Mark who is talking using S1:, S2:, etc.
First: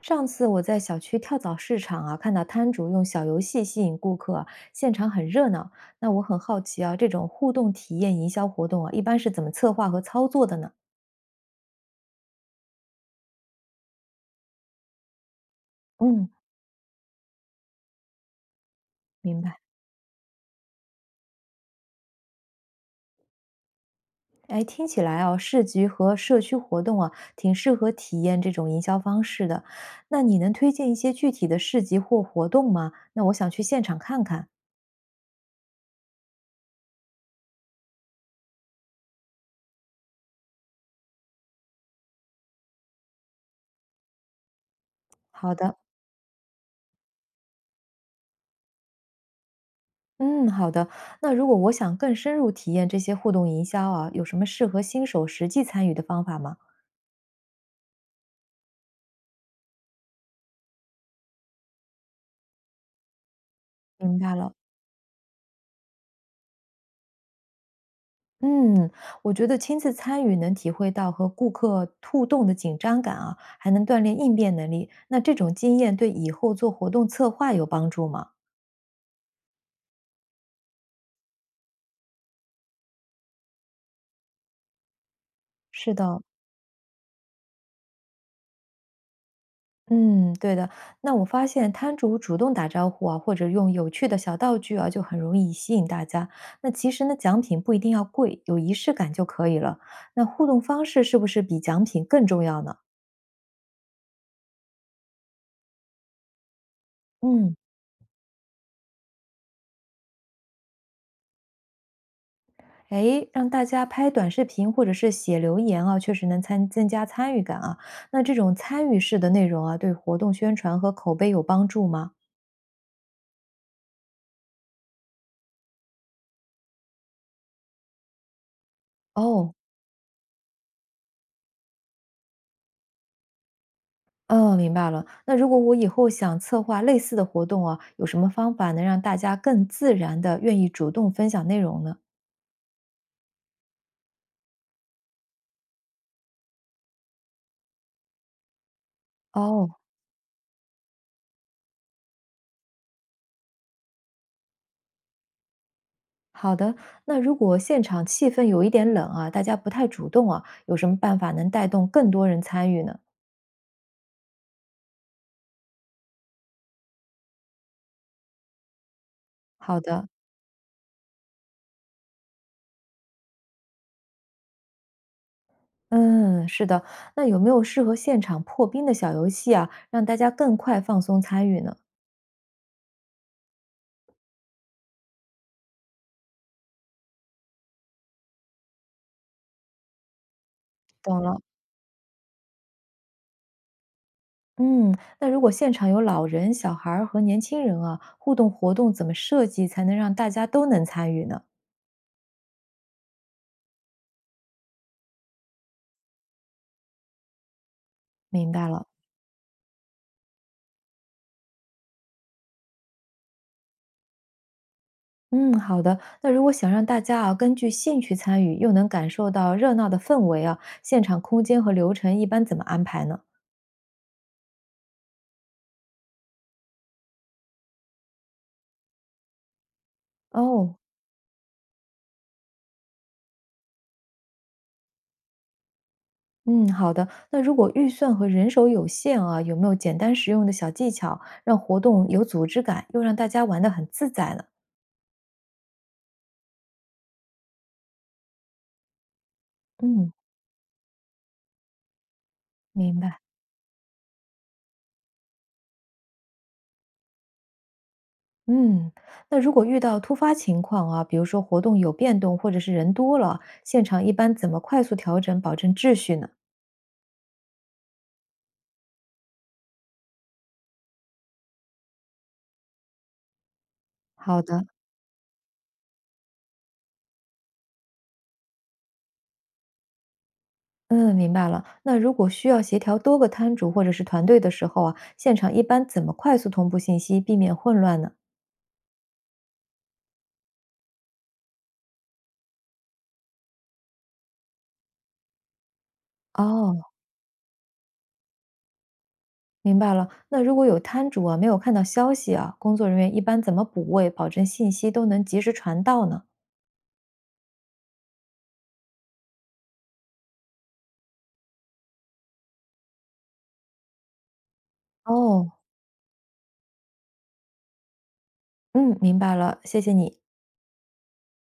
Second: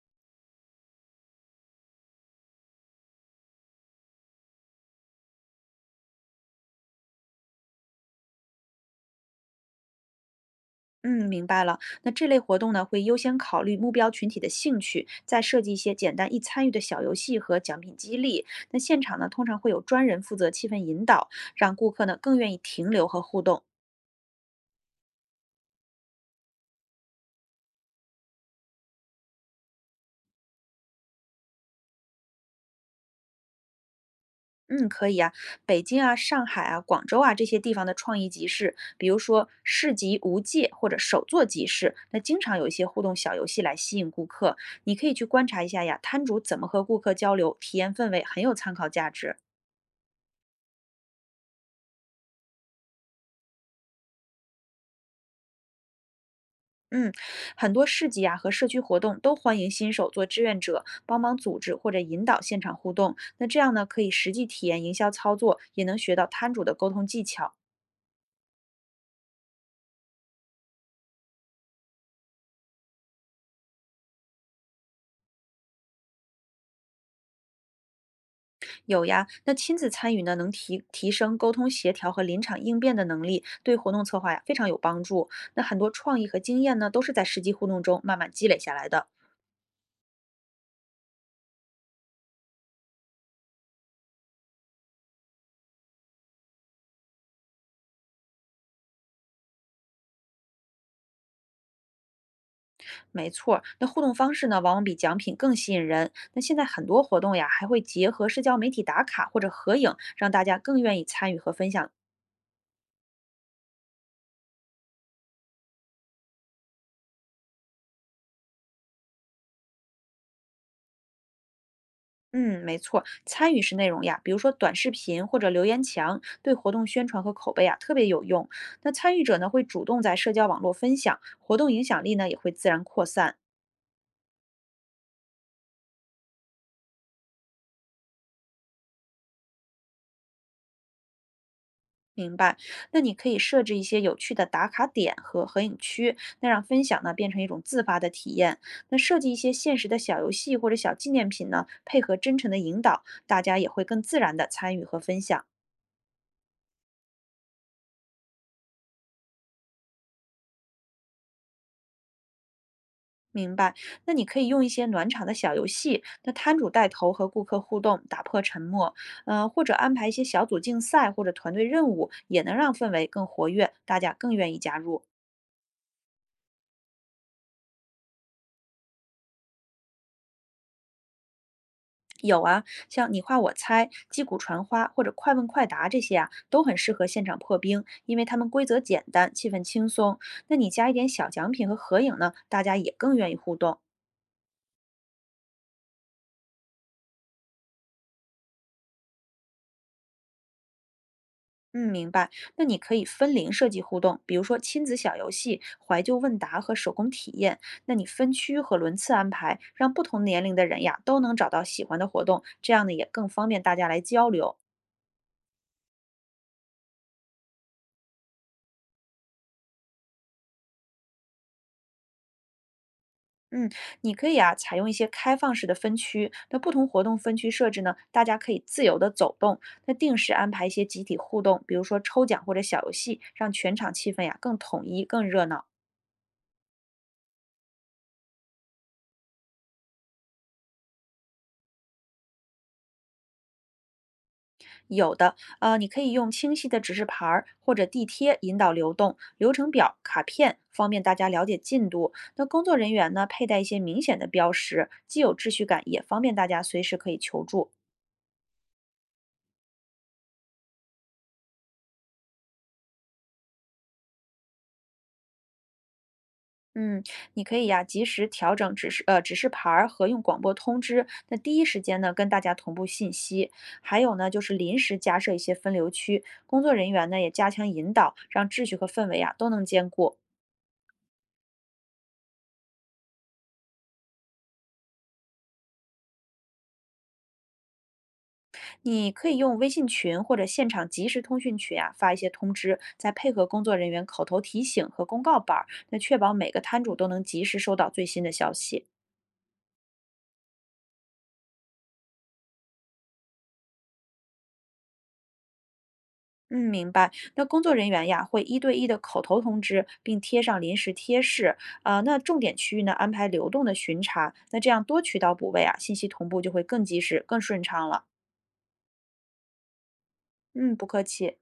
S1: 上次我在小区跳蚤市场啊，看到摊主用小游戏吸引顾客啊，现场很热闹。那我很好奇啊，这种互动体验营销活动啊，一般是怎么策划和操作的呢？
S2: 嗯，明白了。那这类活动呢，会优先考虑目标群体的兴趣，再设计一些简
S1: 嗯，
S2: 单易参与的小游戏和奖品激励。那现场呢，
S1: 明
S2: 通常
S1: 白。
S2: 会有专人负责气氛引导，让顾客呢更愿意停留和互动。
S1: 哎，听起来啊，市集和社区活动啊，挺适合体验这种营销方式的。那你能推荐一些具体的市集或活动吗？那我想去现场看看。
S2: 嗯，可以啊。北京啊、上海啊、广州啊这些地方的创意集市，比如说市集无界或者手作集市，那经常有一些互动小游戏来吸引顾客。你可以去观
S1: 好
S2: 察一
S1: 的，
S2: 下呀，摊主怎么和顾客交流，体验氛围很有参考价值。
S1: 嗯，好的。那如果我想更深入体验这些互动营销啊，有什么适合新手实际参与的方法吗？
S2: 嗯，很多市集啊和社区活动都欢迎新手做志愿者，帮忙组织或者引导现场互动。那这样呢，可以
S1: 明
S2: 实
S1: 白
S2: 际
S1: 了，
S2: 体验营销操作，也能学到摊主的沟通技巧。
S1: 嗯，我觉得亲自参与能体会到和顾客互动的紧张感啊，还能锻炼应变能力。那这种经验对以后做活动策划有帮助吗？
S2: 有呀，那亲自参与呢，能提升沟通协调和临场应变的能力，对活动策划呀非常有帮助。那很多
S1: 是
S2: 创
S1: 的，
S2: 意和经验呢，都是在实际互动中慢慢积累下来的。
S1: 嗯，对的。那我发现摊主主动打招呼啊，或者用有趣的小道具啊，就很容易吸引大家。那其实呢，奖品不一定要贵，有仪式感就可以了。那互动方式是不是比奖品更重要呢？
S2: 没错儿那互动方式呢，往往比奖品更吸引人。那现在很多活动呀，
S1: 嗯。
S2: 还会结合社交媒体打卡或者合影，让大家更愿意参与和分享。
S1: 诶，让大家拍短视频或者是写留言啊，确实能参增加参与感啊。那这种参与式的内容啊，对活动宣传和口碑有帮助吗？
S2: 嗯，没错儿参与式内容呀，比如说短视频或者留言墙，对活动宣传和口碑啊特别有用。那参与者呢，
S1: 哦，
S2: 会主动在社交网络分享，活动影响力呢也会自然扩散。
S1: 哦，明白了。那如果我以后想策划类似的活动啊，有什么方法能让大家更自然的愿意主动分享内容呢？
S2: 明白，那你可以设置一些有趣的打卡点和合影区，那让分享呢变成一种自发的体验。那设计一些现
S1: 哦，
S2: 实的小游戏或者小纪念品呢，配合真诚的引导，大家也会更自然的参与和分享。
S1: 好的。那如果现场气氛有一点冷啊，大家不太主动啊，有什么办法能带动更多人参与呢？
S2: 明白，那你可以用一些暖场的小游戏，那摊主带头和顾客互动，打破沉默，或者
S1: 好
S2: 安排
S1: 的，
S2: 一些小组竞赛或者团队任务，也能让氛围更活跃，大家更愿意加入。
S1: 嗯，是的。那有没有适合现场破冰的小游戏啊，让大家更快放松参与呢？
S2: 有啊，像你画我猜、击鼓传花或者快问快答这些啊，都很适合现场破冰，因为他们规则简单，气氛轻松。那你加一点
S1: 懂
S2: 小
S1: 了。
S2: 奖品和合影呢，大家也更愿意互动。
S1: 嗯，那如果现场有老人、小孩儿和年轻人啊，互动活动怎么设计才能让大家都能参与呢？
S2: 嗯，明白。那你可以分龄设计互动，比如说亲子小游戏、怀旧问答和手工体验。那你分
S1: 明
S2: 区
S1: 白
S2: 和
S1: 了。
S2: 轮次安排，让不同年龄的人呀都能找到喜欢的活动，这样呢也更方便大家来交流。
S1: 嗯，好的。那如果想让大家啊根据兴趣参与，又能感受到热闹的氛围啊，现场空间和流程一般怎么安排呢？
S2: 嗯，你可以啊，采用一些开放式的分区。那不同活动分区设置呢，大家可以自由的走动。那定时安排一
S1: 哦，
S2: 些集体互动，比如说抽奖或者小游戏，让全场气氛呀更统一、更热闹。
S1: 嗯，好的。那如果预算和人手有限啊，有没有简单实用的小技巧，让活动有组织感，又让大家玩得很自在呢？
S2: 有的，你可以用清晰的指示牌儿或者地贴引导流动，流程表、
S1: 嗯，
S2: 卡片方便大家了解进度。那工作人
S1: 明
S2: 员
S1: 白。
S2: 呢，佩戴一些明显的标识，既有秩序感，也方便大家随时可以求助。
S1: 嗯，那如果遇到突发情况啊，比如说活动有变动，或者是人多了，现场一般怎么快速调整，保证秩序呢？
S2: 嗯，你可以呀，及时调整指示牌儿和用广播通知，那第一时间呢跟大家同步信息。还有呢，就
S1: 好
S2: 是
S1: 的，
S2: 临时加设一些分流区，工作人员呢也加强引导，让秩序和氛围啊都能兼顾。
S1: 嗯，明白了。那如果需要协调多个摊主或者是团队的时候啊，现场一般怎么快速同步信息，避免混乱呢？
S2: 你可以用微信群或者现场即时通讯群啊发一些通知，再配合工作人员口头提醒和公告板儿，那确保每个摊
S1: 哦，
S2: 主都能及时收到最新的消息。
S1: 明白了。那如果有摊主啊，没有看到消息啊，工作人员一般怎么补位，保证信息都能及时传到呢？
S2: 嗯，明白。那工作人员呀，会一对一的口头通知，并贴上临时贴士。啊、那重点区域呢，安排流动的巡查。那这样多渠道补
S1: 哦，
S2: 位啊，信息同步就会更及时、更顺畅了。
S1: 嗯，明白了，谢谢你。
S2: 嗯，不客气。